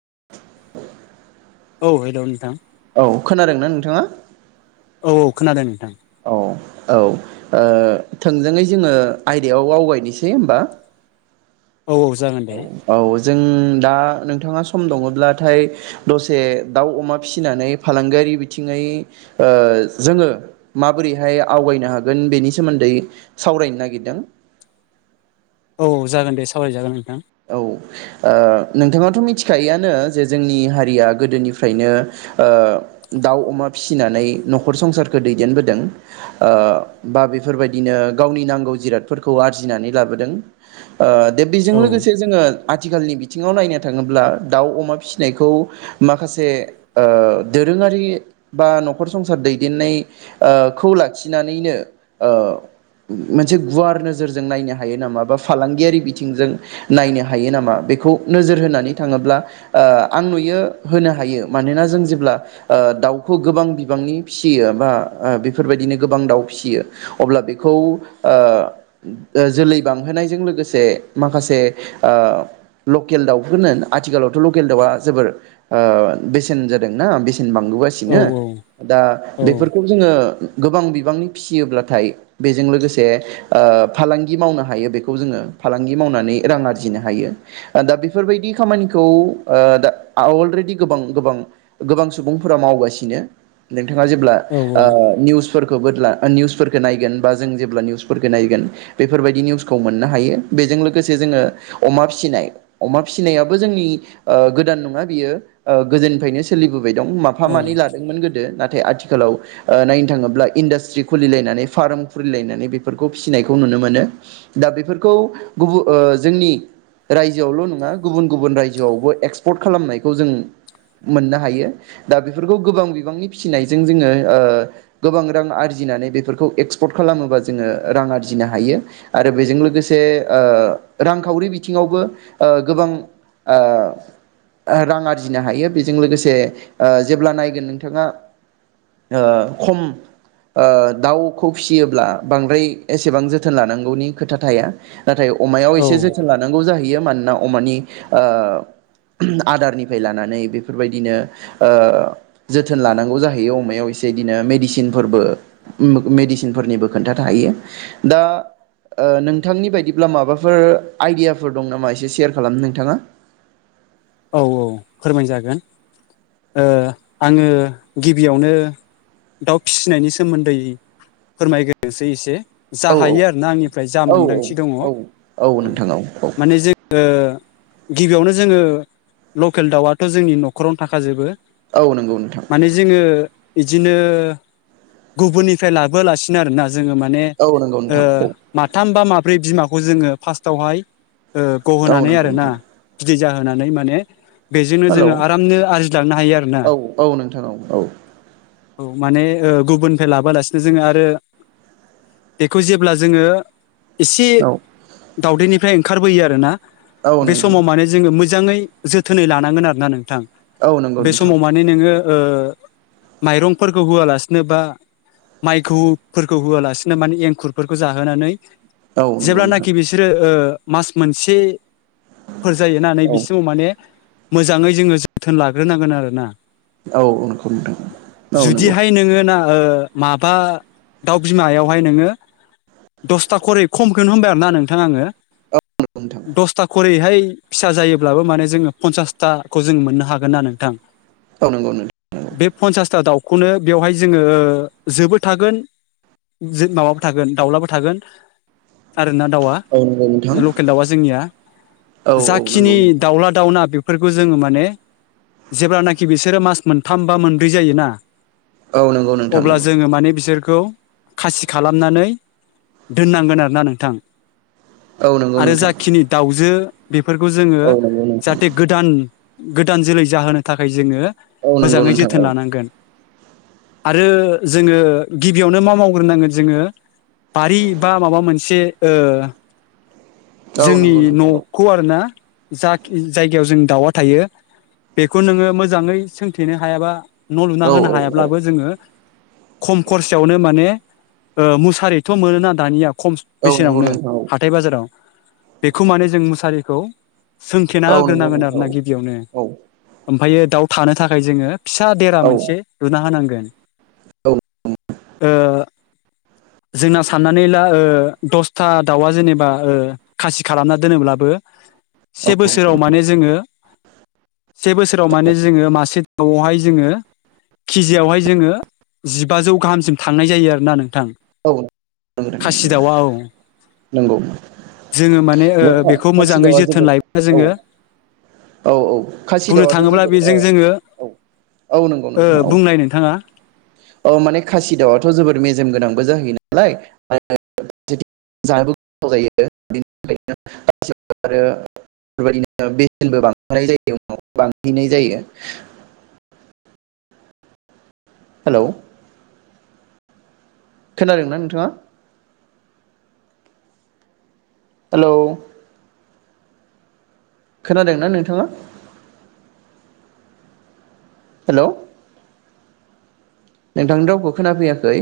[inaudible] औ हेल' नोंथां औ खोनादोंना नोंथाङा? औ औ खोनादों नोंथां। औ औ ओ थोंजोङै जोङो आयदायाव आवगायनोसै होनबा। औ औ जागोन दे। जों दा नोंथाङा सम दङब्लाथाय दसे दाउ अमा फिसिनानै फालांगियारि बिथिङै ओ जोङो माबोरैहाय आवगायनो हागोन बेनि सोमोन्दै सावरायनो नागिरदों। औ जागोन दे सावरायजागोन नोंथां। औ ओ नोंथाङाथ' मिथिखायोयानो जे जोंनि हारिया गोदोनिफ्रायनो ओ दाउ अमा फिसिनानै न'खर संसारखौ दैदेनबोदों ओ बा बेफोरबायदिनो गावनि नांगौ जिरादफोरखौ आरजिनानै लाबोदों। ओ दे बेजों औ लोगोस आथिखालनि बिथिङाव नायनो थाङोब्ला दाउ अमा फिसिनायखौ माखासे ओ दोरोङारि बा न'खर संसार दैदेननाय ओ खौ लाखिनानैनो ओ मोनसे गुवार नोजोरजों नायनो हायो नामा बा फालांगियारि बिथिंजों नायनो हायो नामा बेखौ नोजोर होनानै थाङोब्ला ओ आं नुयो होनो हायो मानोना जों जेब्ला ओ दाउखौ गोबां बिबांनि फिसियो बा बेफोरबायदिनो गोबां दाउ फिसियो अब्ला बेखौ ओ जोलै बांहोनायजों लोगोसे माखासे ओ लकेल दाउफोरनो आथिखालावथ' लकेल दाउआ जोबोर ओ बेसेन जादोंना बे सेन औ बांबोगासिनो औ दा औ बेफोरखौ जोङो गोबां बिबांनि फिसियोब्लाथाय बेजों लोगोसे ओ फालांगि मावनो हायो बेखौ जोङो फालांगि मावनानै रां आरजिनो हायो दा बेफोरबायदि खामानिखौ ओ दा अलरेडि गोबां गोबां गोबां सुबुंफोरा मावगासिनो नों थाङा जेब्ला औ ओ निउसफोर खौ ब्ला निउसफोरखौ नायगोन बा जों जेब्ला निउसफोरखौ नायगोन बेफोरबायदि निउसखौ मोननो हायो बेजों लोगोसे जोङो अमा फिसिनाय अमा फिसिनायाबो जोंनि ओ गोदान नङा बियो ओ गोदोनिफ्रायनो सोलिबो बाय दं माफा औ मानै लादोंमोन गोदो ना थाय आथिखालाव ओ नायनो थाङोब्ला इन्डास्ट्रि खुलिलायनानै फार्म खुलिलायनानै बेफोरखौ फिसिनायखौ नुनो मोनो दा बेफोरखौ गुबुन ओ जोंनि रायजोआवल' नङा गुबुन गुबुन रायजोआवबो एक्सपर्ट खालामनायखौ जों मोननो हायो दा बेफोरखौ गोबां बिबांनि फिसिनायजों जोङो ओ गोबां रां आरजिनानै बेफोरखौ एक्सपर्ट खालामोबा जोङो रां आरजिनो हायो आरो बेजों लोगोसे ओ रांखावरि बिथिङावबो ओ गोबां ओ रां आरजिनो हायो बेजों लोगोसे ओ जेब्ला नायगोन नोंथाङा ओ खम ओ दाउखौ फिसियोब्ला बांद्राय एसेबां जोथोन लानांगौनि खोथा थाया नाथाय अमायाव औ एसे जोथोन लानांगौ जाहैयो मानो ना अमानि ओ आदारनिफ्राय लानानै बेफोरबायदिनो ओ जोथोन लानांगौ जाहैयो अमायाव एसे इदिनो मेदिसिनफोरबो उम मेदिसिनफोरनिबो खोथा थायो दा ओ नोंथांनि बादि ब्ला माबाफोर आइदियाफोर दं नामा एसे सेयार खालामनो नोंथाङा? औ औ फोरमायजागोन ओ आंङो गिबियावनो दाउ फिसिनायनि सोमोन्दै फोरमायग्रोनोसै एसे। जा औ औ हायो आरो ना आंनिफ्राय जा औ मोनदांथि दङ औ औ नोंथां औ माने जोङो गिबियावनो जोङो लकेल दाउआथ' जोंनि न'खरावनो थाखाजोबो। औ नंगौ नोंथां माने जोङो इदिनो गुबुननिफ्राय लाबोआलासिनो आरोना जोङो माने औ नंगौ ओ नोंथां औ माथाम बा मा ब्रै बिमाखौ जोङो फार्स्टआवहाय ओ औ गहोनानै नंगौ आरो ना नोंथां भिजा होनानै माने [inaudible] बेजोंनो हेलौ जोङो आरामनो आरजिलांनो हायो आरो ना। औ औ नोंथां औ औ औ माने ओ गुबुननिफ्राय लाबोआलासिनो जोङो आरो बेखौ जेब्ला जोङो एसे दावदैनि फ्राय ओंखारबोयो आरो ना। औ बे नोंथां समाव माने जोङो मोजा मोजाङै जोथोनै लानांगोन आरो ना नोंथां। औ नंगौ बे नोंथां समाव माने नोङो ओ माइरंफोरखौ होआलासिनो बा माइखौफोरखौ होआलासिनो माने एंखुरफोरखौ जाहोनानै औ नंगौ नोंथां जेब्लानाखि बिसोरो ओ मास मोनसे फोर जायो ना नै औ बिसिमाव माने मोजाङै जोङो जोथोन लाग्रोनांगोन आरोना। औ औ नंगौ नोंथां औ नंगौ। जुदिहाय नोङो ना ओ माबा दाउ बिमायावहाय नोङो दसथा खरै खमखौनो होनबाय आरोना नोंथां आङो। दसथा खरैहाय फिसा जायोब्लाबो माने जोङो फनसासथाखौ जों मोननो हागोन ना नोंथां। औ नंगौ नोंथां औ नंगौ नोंथां बे फन्सासथ दाउ नो बेवहाय जोङो ओ जोबो थागोन माबाबो थागोन माब्लाबो दाउलाबो थागोन। जोंना दाउआ औ नंगौ नोंथां लकेल दाउआ जोंनिया औ नंगौ जाखिनि नोंथां दाउला दाउना बेफोरखौ जोङो माने जेब्लानाखि बिसोरो मास मोनथाम बा मोनब्रै जायोना औ नंगौ नोंथां अब्ला नंगौ जोङो माने बिसोर खौ खासि खालामनानै दोननांगोन आरो ना नोंथां। औ नंगौ आरो नोंथां जाखिनि दाउजो बेफोरखौ जोङो औ नंगौ नोंथां जाथे गोदान गोदान जोलै जाहोनो थाखाय जोङो औ नंगौ मोजाङै नोंथां जोथोन औ। लानांगोन आरो जोङो गिबियावनो मा मावग्रोनांगोन जोङो बारि बा माबा मोनसे ओ औ जोंनि नंगौ नोंथां औ न'खौ आरोना जाखि जायगायाव जों दाउआ थायो बेखौ नोङो मोजाङै सोंथेनो हायाबा न' लुना औ होनो औ हायाब्लाबो जोङो खम खरसायावनो माने मुसारिथ' मोनोना दानिया खम औ नंगौ बेसेनावनो नोंथां हाथाय बाजाराव बेखौ माने जों मुसारिखौ सो थेना औ नंगौ होग्रोनांगोन आरो नोंथां ना औ गिबियावनो ओमफ्रायायो दाउ थानो थाखाय जोङो फिसा देरा औ मोनसे लुना होनांगौ औ [inaudible] ओ जोंना साननानै ला ओ दसथा दाउआ जेनेबा ओ खासि खालामना दोनोब्लाबो औ से बोसोराव माने जोङो से बोसोराव माने जोङो मासे दाउआवहाय जोङो केजियावहाय जोङो जिबाजौ गाहामसिम थांनाय जायो आरोना थां औ खासि दावा औ नंगौ जोङो माने ओ बेखौ मोजाङै खासिदावा जोथोन जोबोर लायोबा औ औ औ बुंनो खासिदाउआथ' थाङोब्ला जोबोर औ बेजों जोङो औ औ नंगौ ओ नोंथाङा औ बुंलाय नोंथाङा औ माने खासि दाउआथ' जोबोर मेजेम गोन जयो नालाय ज गो ज बिनि थाखायनो बेनो बेसेनबो बानाय जायो बांहैनाय जायो हेल' खोनादोंना नोंथाङा हेलौ खोनादोंना नोंथाङा? हेल' नोंथांनि रावखौ खोनाफैयाखै